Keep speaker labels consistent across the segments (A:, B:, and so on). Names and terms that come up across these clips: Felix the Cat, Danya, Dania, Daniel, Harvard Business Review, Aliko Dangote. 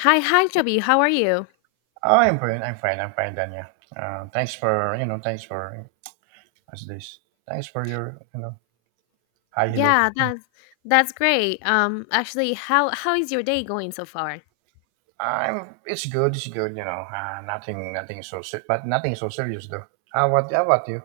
A: Hi, hi, Chubby. How are you?
B: Oh, I'm fine. I'm fine. I'm fine, Dania. Thanks for. Thanks for as this. Thanks for your. Hi, hello.
A: Yeah, that's great. Actually, how is your day going so far?
B: I'm. It's good. It's good. Nothing. Nothing so. But nothing so serious, though. How about you?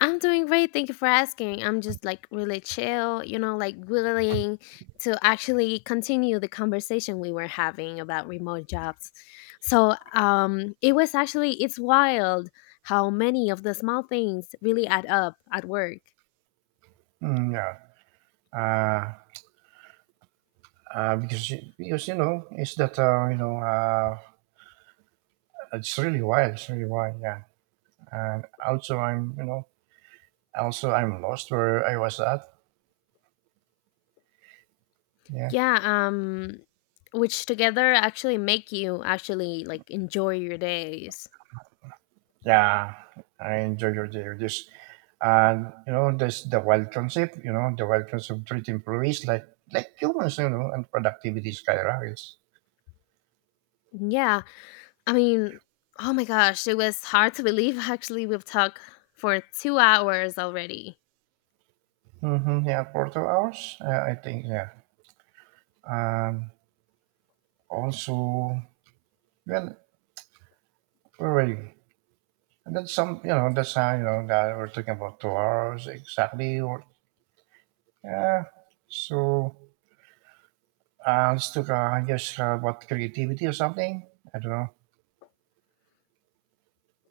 A: I'm doing great. Thank you for asking. I'm just like really chill, like willing to actually continue the conversation we were having about remote jobs. So, it was actually it's wild how many of the small things really add up at work.
B: Mm, yeah. Uh, because you know it's that it's really wild. It's really wild. Yeah. And also I'm you know also I'm lost where I was at. Yeah.
A: Yeah, which together actually make you actually like enjoy your days.
B: Yeah, I enjoy your day with this. And you know, there's the wild concept, you know, the wild concept, treat employees like humans, you know, and productivity skyrockets.
A: Yeah, I mean, oh my gosh, it was hard to believe actually we've talked for 2 hours already.
B: Mm-hmm, yeah, for 2 hours, I think, yeah. And also, well, where were you? And that's some, you know, that's how, you know, that we're talking about 2 hours exactly, or yeah. So, let's talk, I about creativity or something. I don't know.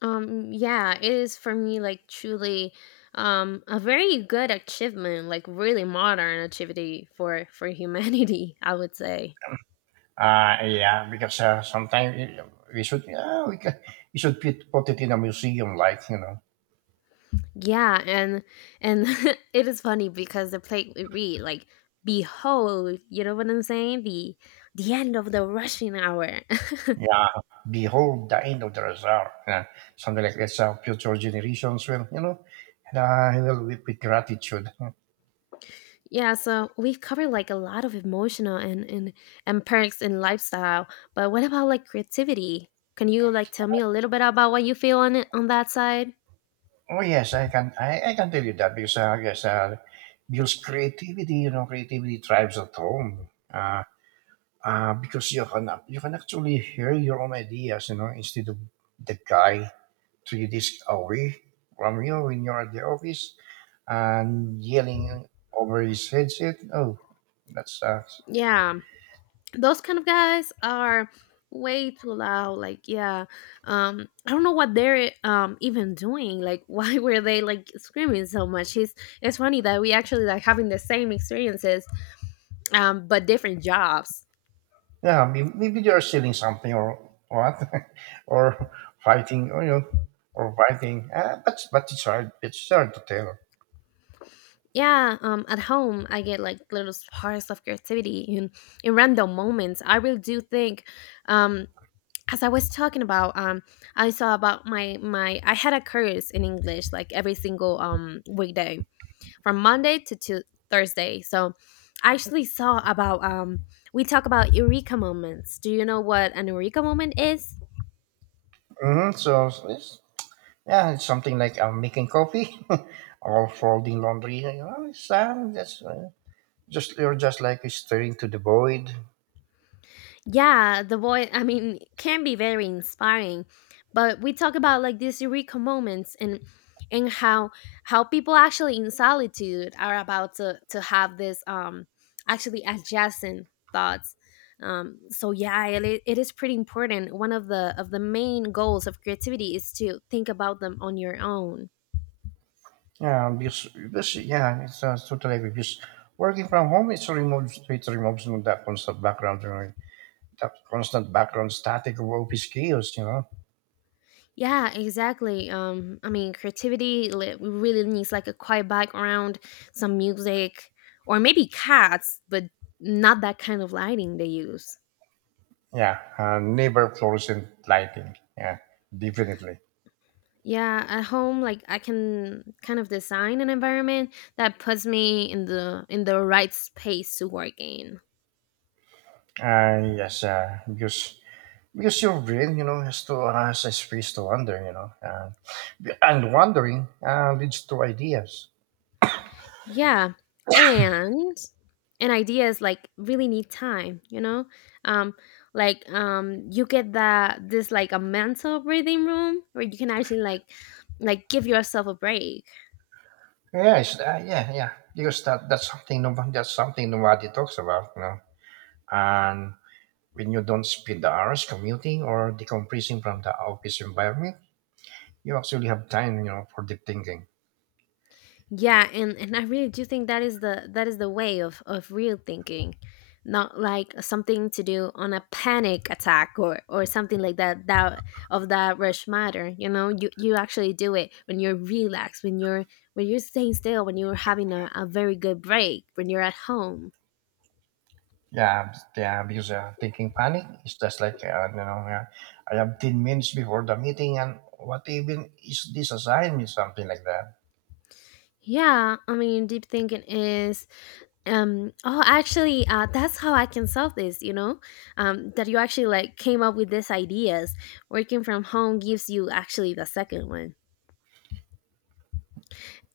A: Yeah, it is for me like truly a very good achievement, like really modern activity for humanity, I would say.
B: Yeah, because sometimes we should, yeah, we, can, we should put it in a museum, like you know.
A: Yeah, and it is funny because the plate we read like behold, you know what I'm saying? The end of the rushing hour.
B: Yeah, behold the end of the Razar, yeah, something like that. So future generations will, you know, will weep with gratitude.
A: Yeah, so we've covered like a lot of emotional and and perks in lifestyle, but what about like creativity? Can you like tell me a little bit about what you feel on it on that side?
B: Oh yes, I can, I can tell you that because because creativity, you know, creativity thrives at home. Because you can actually hear your own ideas, you know, instead of the guy to you this away from you when you're at the office and yelling over his headset. Oh, that sucks.
A: Yeah, those kind of guys are way too loud, like, yeah. I don't know what they're even doing, like, why were they like screaming so much? It's funny that we actually like having the same experiences, but different jobs.
B: Yeah, maybe they are stealing something or what, or fighting, or, you know, or fighting. But it's hard. It's hard to tell.
A: Yeah, at home I get like little sparks of creativity in random moments. I really do think, um as I was talking about, I saw about my my I had a course in English like every single weekday from Monday to Thursday. So I actually saw about, we talk about eureka moments. Do you know what an eureka moment is?
B: Hmm. So it's, yeah, it's something like I'm making coffee or folding laundry. You know, it's, that's just you're just like staring to the void.
A: Yeah, the boy I mean can be very inspiring, but we talk about like these eureka moments and and how how people actually in solitude are about to have this, actually adjacent thoughts. So yeah, it is pretty important. One of the main goals of creativity is to think about them on your own.
B: Yeah, because yeah, it's totally agree. Because working from home, it removes that constant background, you know, that constant background static of office chaos. You know.
A: Yeah, exactly. I mean, creativity really needs like a quiet background, some music, or maybe cats, but not that kind of lighting they use.
B: Yeah, neighbor fluorescent lighting. Yeah, definitely.
A: Yeah, at home, like I can kind of design an environment that puts me in the right space to work in.
B: Yes, because your brain, you know, has to has a space to wander. You know, and wandering leads to ideas.
A: Yeah, and ideas like really need time. Um, like, you get that this like a mental breathing room where you can actually like give yourself a break.
B: Yeah. Because that's something nobody talks about. You know, and when you don't spend the hours commuting or decompressing from the office environment, you actually have time, you know, for deep thinking.
A: Yeah, and I really do think that is the way of real thinking, not like something to do on a panic attack or something like that of that rush matter. You know, you actually do it when you're relaxed, when you're staying still, when you're having a very good break, when you're at home.
B: Yeah, yeah, because thinking panic is just like, I have 10 minutes before the meeting and what even is this assigned me, something like that.
A: Yeah, I mean, deep thinking is, oh, actually, that's how I can solve this, that you actually like came up with these ideas. Working from home gives you actually the second one.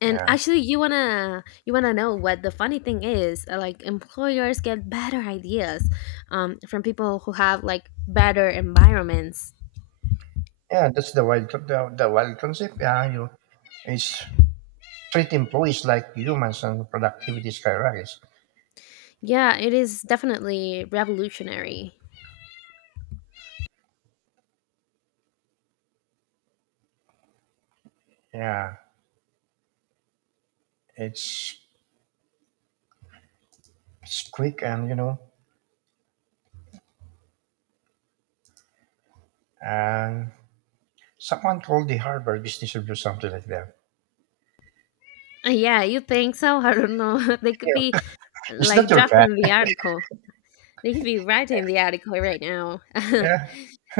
A: And
B: Yeah.
A: actually, you want to know what the funny thing is, like employers get better ideas, from people who have like better environments.
B: Yeah, that's the wild, the wild concept. Yeah, you, it's treat employees like humans and productivity skyrockets.
A: Yeah, it is definitely revolutionary.
B: Yeah, it's, it's quick and, you know, and someone called the Harvard Business Review something like that.
A: Yeah, you think so? I don't know. They could be
B: Yeah. Is that
A: like
B: your
A: drafted
B: cat?
A: in the article. They could be writing the article right now.
B: Yeah.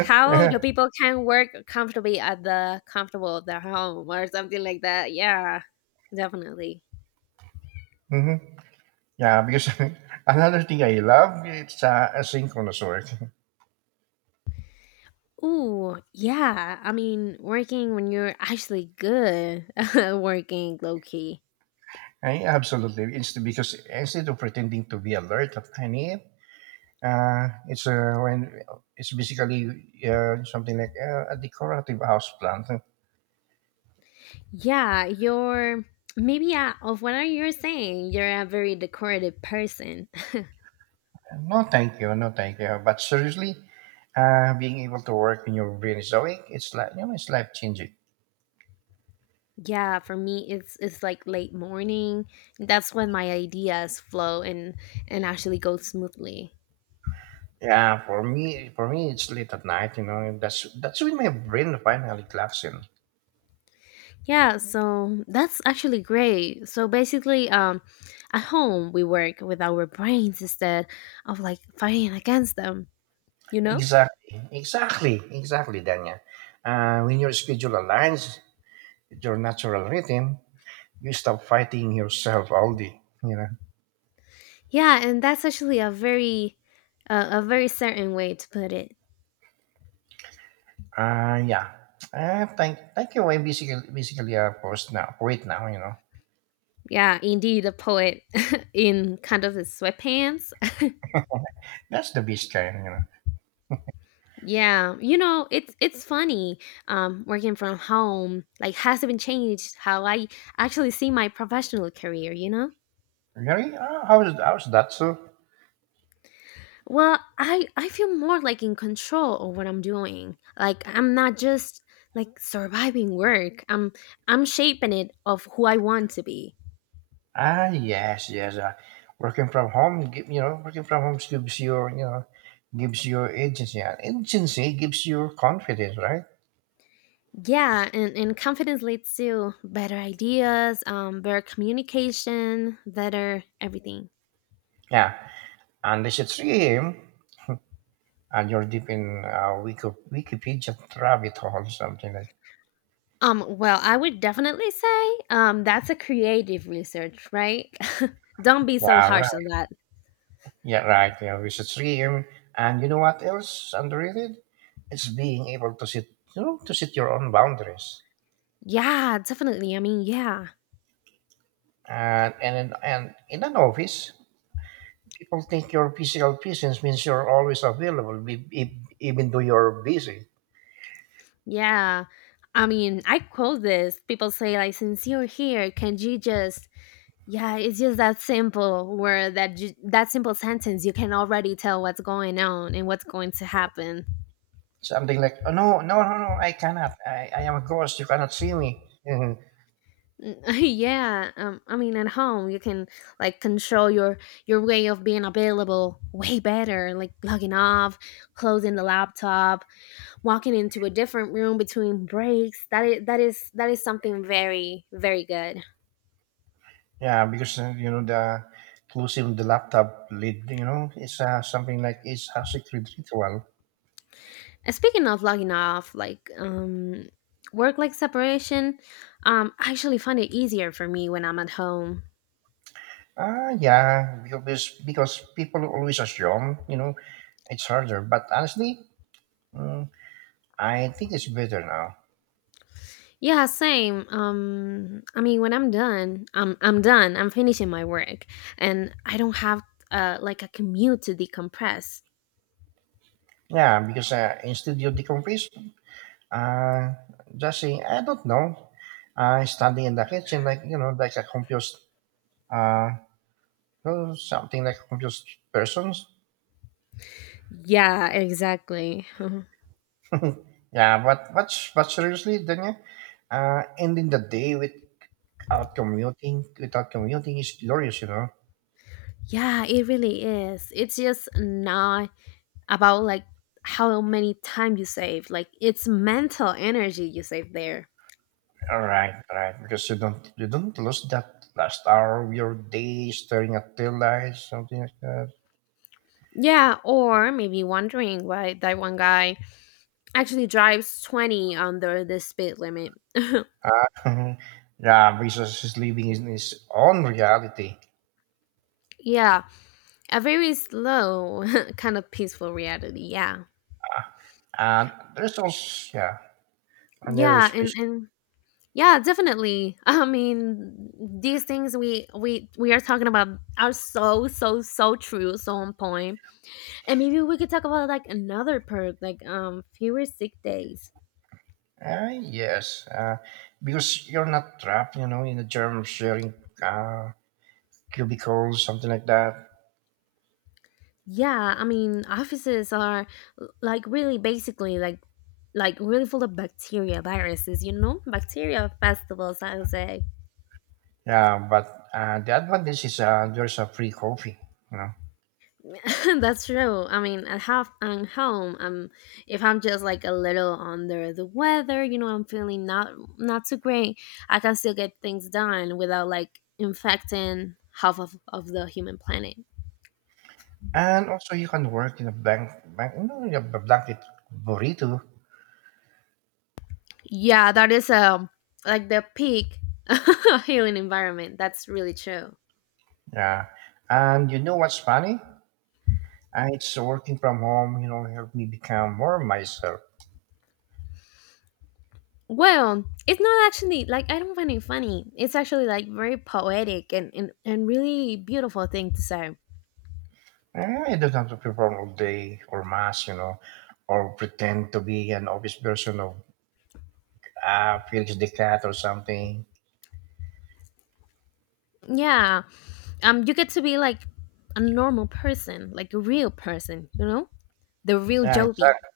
A: How do
B: Yeah.
A: people can work comfortably at the comfortable of their home or something like that? Yeah, definitely.
B: Hmm. Yeah, because another thing I love it's asynchronous work.
A: Ooh, yeah. I mean, working when you're actually good at working low key.
B: I absolutely it's because instead of pretending to be alert at any, it's when it's basically something like a decorative house plant.
A: Yeah, you're maybe, yeah, of what you're saying, you're a very decorative person.
B: No, thank you. No, thank you. But seriously, being able to work in your brain is awake. It's like you know, it's life changing.
A: Yeah, for me it's like late morning. That's when my ideas flow and actually go smoothly.
B: Yeah, for me, it's late at night. You know, that's when my brain finally clocks in.
A: Yeah, so that's actually great. So basically, at home we work with our brains instead of like fighting against them, you know?
B: Exactly, exactly, exactly, Danya. When your schedule aligns with your natural rhythm, you stop fighting yourself all day. You know.
A: Yeah, and that's actually a very certain way to put it.
B: Uh, yeah. Thank, thank you. I'm basically a post now, poet now. You know,
A: Yeah, indeed, a poet in kind of his sweatpants.
B: that's the best kind. You know.
A: Yeah, it's funny. Working from home like has even changed how I actually see my professional career. You know?
B: Really? How's how's that so?
A: Well, I feel more like in control of what I'm doing. Like I'm not just like surviving work. I'm shaping it of who I want to be.
B: Ah, yes, yes. Working from home, you know, working from home gives your, you know, gives your agency. And agency gives you confidence, right?
A: Yeah, and confidence leads to better ideas, better communication, better everything.
B: Yeah. Unless it's 3 a.m. and you're deep in Wikipedia rabbit hole, something like.
A: Well, I would definitely say, that's a creative research, right? Don't be so
B: Yeah, right.
A: harsh on that.
B: Yeah, right. You know, it's at 3 a.m. And you know what else underrated? It's being able to sit, you know, to set your own boundaries.
A: Yeah, definitely. I mean, yeah.
B: And, and in an office, people think your physical presence means you're always available, even though you're busy.
A: Yeah. I mean, I quote this. People say like, since you're here, can you just, yeah, it's just that simple word that that simple sentence you can already tell what's going on and what's going to happen.
B: Something like, oh, no, no, no, no, I cannot. I am a ghost. You cannot see me. Mhm.
A: Yeah, I mean at home you can like control your way of being available way better, like logging off, closing the laptop, walking into a different room between breaks. That is something very very good.
B: Yeah, because, you know, the closing the laptop lid, you know, it's something like it's a secret ritual.
A: And speaking of logging off, like, work like separation, I actually find it easier for me when I'm at home.
B: Ah, yeah, because people always assume, you know, it's harder. But honestly, mm, I think it's better now.
A: Yeah, same. I mean, when I'm done, I'm done. I'm finishing my work, and I don't have like a commute to decompress.
B: Yeah, because instead you decompress. Uh, just saying, I don't know. Standing in the kitchen like you know, like a confused, uh, oh, something like a confused person.
A: Yeah, exactly.
B: Yeah, but seriously, Daniel, ending the day without commuting, without commuting is glorious, you know.
A: Yeah, it really is. It's just not about like how many time you save. Like it's mental energy you save there.
B: All right, because you don't lose that last hour of your day staring at tail lights, something like that.
A: Yeah, or maybe wondering why that one guy actually drives 20 under the speed limit.
B: Uh, yeah, because he's living in his own reality.
A: Yeah, a very slow, kind of peaceful reality. Yeah.
B: And there's also, yeah, another
A: Yeah, and
B: special.
A: yeah, definitely. I mean, these things we are talking about are so so so true, so on point. And maybe we could talk about like another perk, like fewer sick days.
B: uh, yes, uh, because you're not trapped, you know, in a germ sharing uh, cubicle, something like that.
A: Yeah, I mean, offices are like really basically like really full of bacteria, viruses, you know? Bacteria festivals, I would say.
B: Yeah, but the advantage is there's a free coffee, you know,
A: That's true. I mean, at half I'm home. If I'm just like a little under the weather, you know, I'm feeling not too great. I can still get things done without like infecting half of the human planet.
B: and also you can work in a blank you know, in a blanket burrito.
A: Yeah, that is, like the peak healing environment. That's really true.
B: Yeah, and you know what's funny? It's working from home, you know, helped me become more myself.
A: Well, it's not actually like I don't find it funny. It's actually like very poetic, and really beautiful thing to say.
B: Eh, I don't have to perform all day or mass, you know, or pretend to be an obvious version of Felix the Cat or something.
A: Yeah. You get to be like a normal person, like a real person, you know? The real
B: Yeah,
A: Joby.
B: exactly.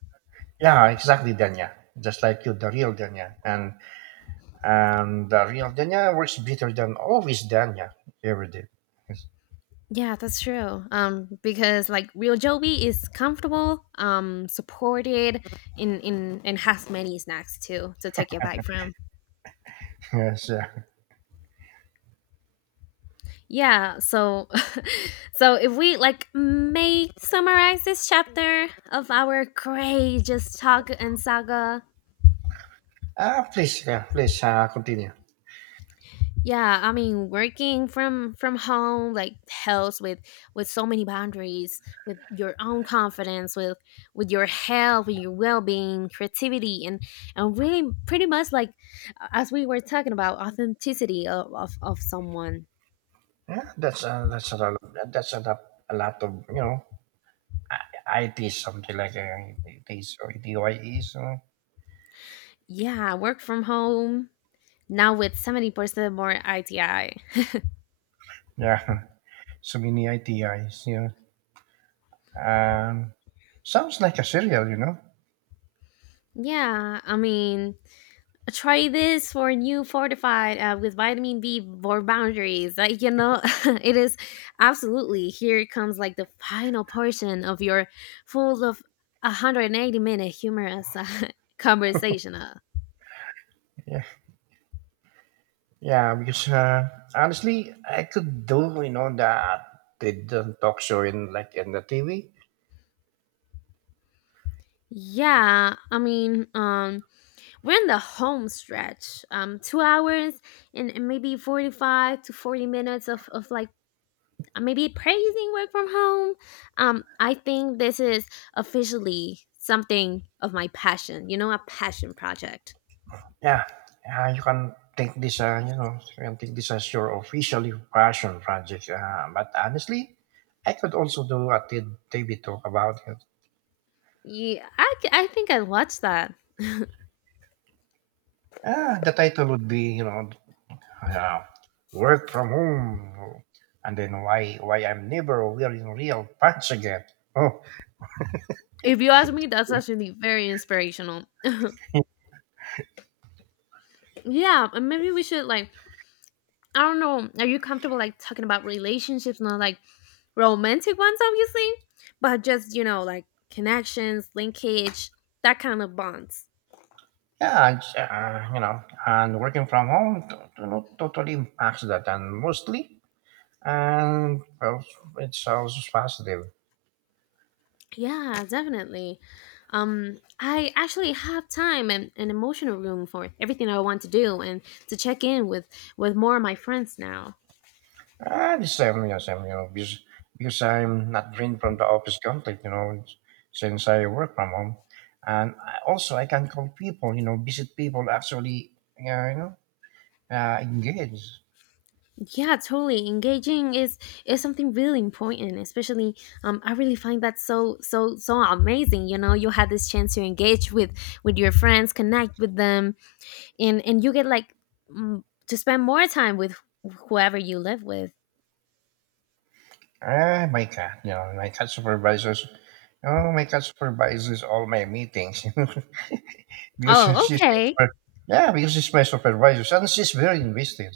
B: Yeah, exactly, Danya. Just like you, the real Danya. And the real Danya works better than always Danya ever did. Yes.
A: Yeah, that's true. Because like real Joby is comfortable, supported in and has many snacks too to take your bite from.
B: Yes, yeah.
A: Yeah, so so if we like may summarize this chapter of our courageous talk and saga.
B: Ah, please, yeah, please continue.
A: Yeah, I mean working from home like helps with so many boundaries, with your own confidence, with your health, with your well-being, creativity and really pretty much like as we were talking about authenticity of someone.
B: Yeah, that's a lot. Of, that's a lot of you know, I- IT something like ITs or ETYEs. You know?
A: Yeah, work from home now with 70% more ITI.
B: Yeah. So many ideas, you know. Um, sounds like a serial, you know.
A: Yeah, I mean, try this for new fortified, with vitamin B for boundaries. It is absolutely here comes like the final portion of your full of 180-minute humorous, conversation.
B: Yeah, yeah. Because honestly, I could do, you know, the talk show in like in the TV.
A: Yeah, I mean, we're in the home stretch. 2 hours and, maybe 45 to 40 minutes of like maybe praising work from home. I think this is officially something of my passion, a passion project.
B: Yeah, you can take this, you know, you can take this as your official passion project. But honestly, I could also do a TV talk about it.
A: Yeah, I think I watched that.
B: Ah, the title would be, you know, yeah, work from home, and then why I'm never wearing real pants again? Oh,
A: If you ask me, that's actually very inspirational. Yeah, and maybe we should, like, I don't know, are you comfortable, like, talking about relationships, not like romantic ones, obviously, but just, like connections, linkage, that kind of bonds?
B: yeah, and, you know, and working from home not totally impacts that, and mostly, and well, it's also positive.
A: Yeah, definitely. I actually have time and, emotional room for everything I want to do and to check in with more of my friends now.
B: And the same, yes, I'm, you know, because I'm not drained from the office conflict, you know, since I work from home, and I, also I can call people, you know, visit people, actually, uh, you know, engage.
A: Yeah, totally. Engaging is something really important, especially I really find that so so so amazing, you had this chance to engage with your friends, connect with them and you get like, to spend more time with whoever you live with.
B: Ah, my cat, you know, my cat supervisors. Oh, my cat supervises all my meetings because
A: Oh,
B: she's my
A: okay.
B: super, yeah, because she's my supervisor and she's very invested.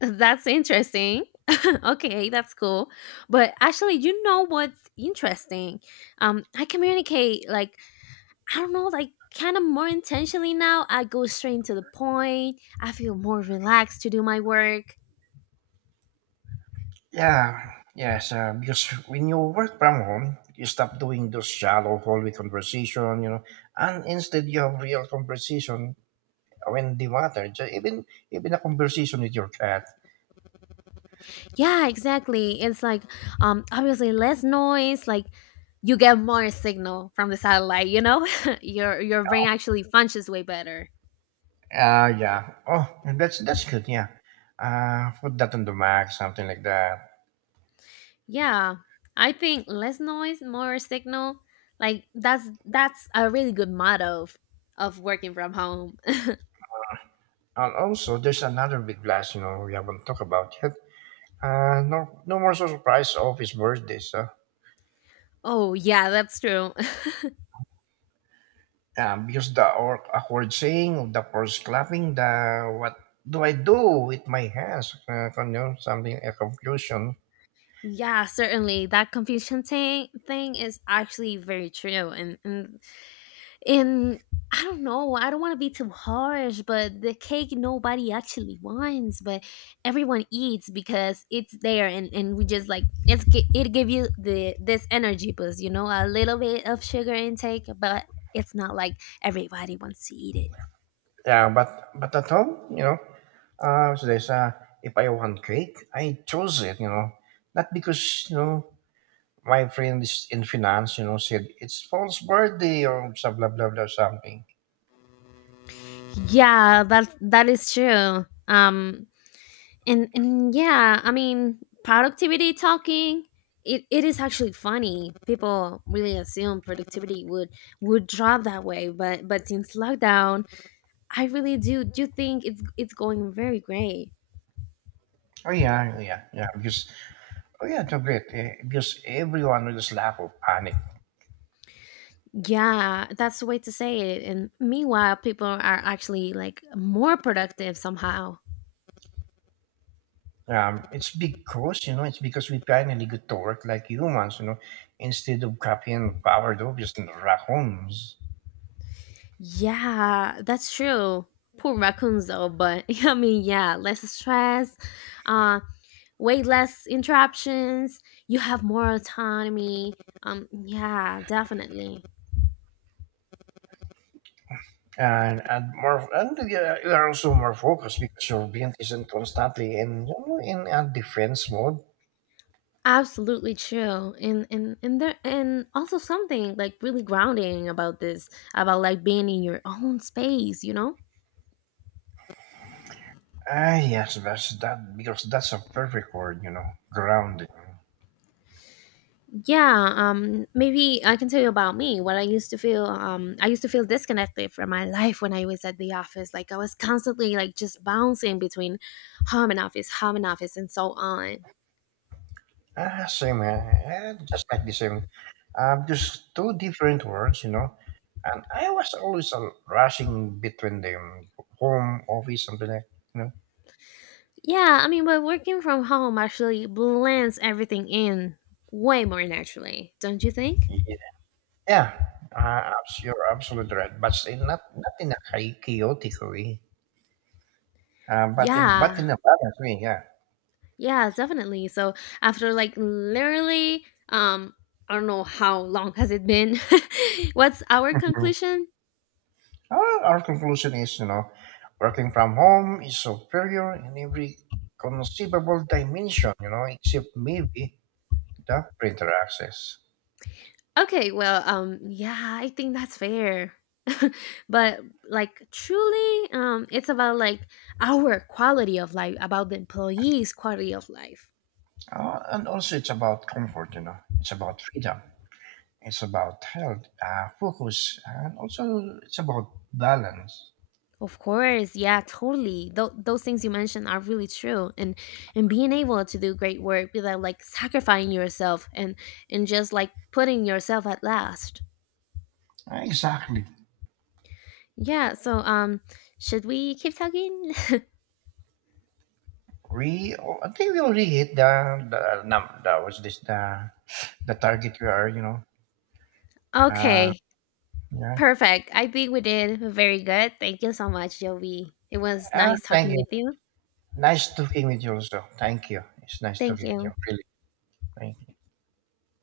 A: That's interesting. Okay, that's cool. But actually, you know what's interesting? I communicate like, I don't know, like kind of more intentionally now. I go straight to the point. I feel more relaxed to do my work.
B: Yeah, yes, because when you work from home, you stop doing those shallow hallway conversation, you know, and instead you have real conversation when they matter. Even even a conversation with your cat.
A: Yeah, exactly. It's like, obviously less noise, like you get more signal from the satellite, you know? Your brain actually functions way better.
B: Yeah. Oh, that's good. Yeah. Put that on the mag, something like that.
A: Yeah, I think less noise, more signal. Like that's a really good motto of, working from home.
B: And also, there's another big blast, you know, we haven't talked about yet. No, no more so surprise office birthdays. Birthday.
A: Oh yeah, that's true.
B: So, because the awkward saying of the first clapping, the what do I do with my hands? You know, something a confusion.
A: Yeah, certainly that confusion thing is actually very true, and I don't know, I don't want to be too harsh, but the cake nobody actually wants, but everyone eats because it's there, and we just like, it's it give you the this energy boost, a little bit of sugar intake, but it's not like everybody wants to eat it.
B: Yeah, but at home, you know, so there's if I want cake, I chose it, you know, not because you know my friend is in finance, you know, said it's false birthday or some blah blah blah something.
A: Yeah, that is true. And yeah, I mean productivity talking, it is actually funny. People really assume productivity would drop that way, but since lockdown I really do think it's going very great.
B: Oh yeah, yeah, yeah. Because oh yeah, they're great eh, because everyone will just laugh or panic.
A: Yeah, that's the way to say it, and meanwhile people are actually like more productive somehow.
B: It's because you know it's because we finally get to work like humans, you know, instead of copying sourdough just raccoons.
A: Yeah, that's true. Poor raccoons though. But I mean, yeah, less stress, um way less interruptions, you have more autonomy, yeah, definitely.
B: And more and you are also more focused because your brain isn't constantly in you know, in a defense mode.
A: Absolutely true. And there, and also something like really grounding about this, about like being in your own space.
B: Ah yes, that's that because that's a perfect word, you know, grounded.
A: Yeah, maybe I can tell you about me what I used to feel. I used to feel disconnected from my life when I was at the office. Like I was constantly, like, just bouncing between home and office, home and office, and so on.
B: Ah, same, eh? Just like the same. Just two different words, you know. And I was always rushing between them, home, office, something like, you know.
A: Yeah, I mean, but working from home actually blends everything in way more naturally, don't you think?
B: Yeah, yeah you're absolutely right. But in not not in a chaotic way,
A: Yeah,
B: but in a balanced way, yeah.
A: yeah, definitely. So after like literally, I don't know how long has it been. What's our
B: Mhm.
A: conclusion?
B: Our conclusion is, you know, working from home is superior in every conceivable dimension, you know, except maybe the printer access.
A: Okay, well, yeah, I think that's fair. But like truly, it's about like our quality of life, about the employees' quality of life.
B: And also, it's about comfort, you know, it's about freedom, it's about health, focus, and also it's about balance.
A: Of course, yeah, totally. Those things you mentioned are really true, and being able to do great work without like sacrificing yourself and just like putting yourself at last.
B: Exactly.
A: Yeah. So, should we keep talking?
B: We, oh, I think we already hit the number. That was this the target we are, you know. Uh,
A: Okay,
B: yeah.
A: perfect. I think we did very good. Thank you so much, Jovi. It was nice
B: Thank
A: talking
B: you.
A: with you.
B: Nice talking with you, also. Thank you. It's nice
A: Thank
B: talking with you.
A: you.
B: Really. Thank you.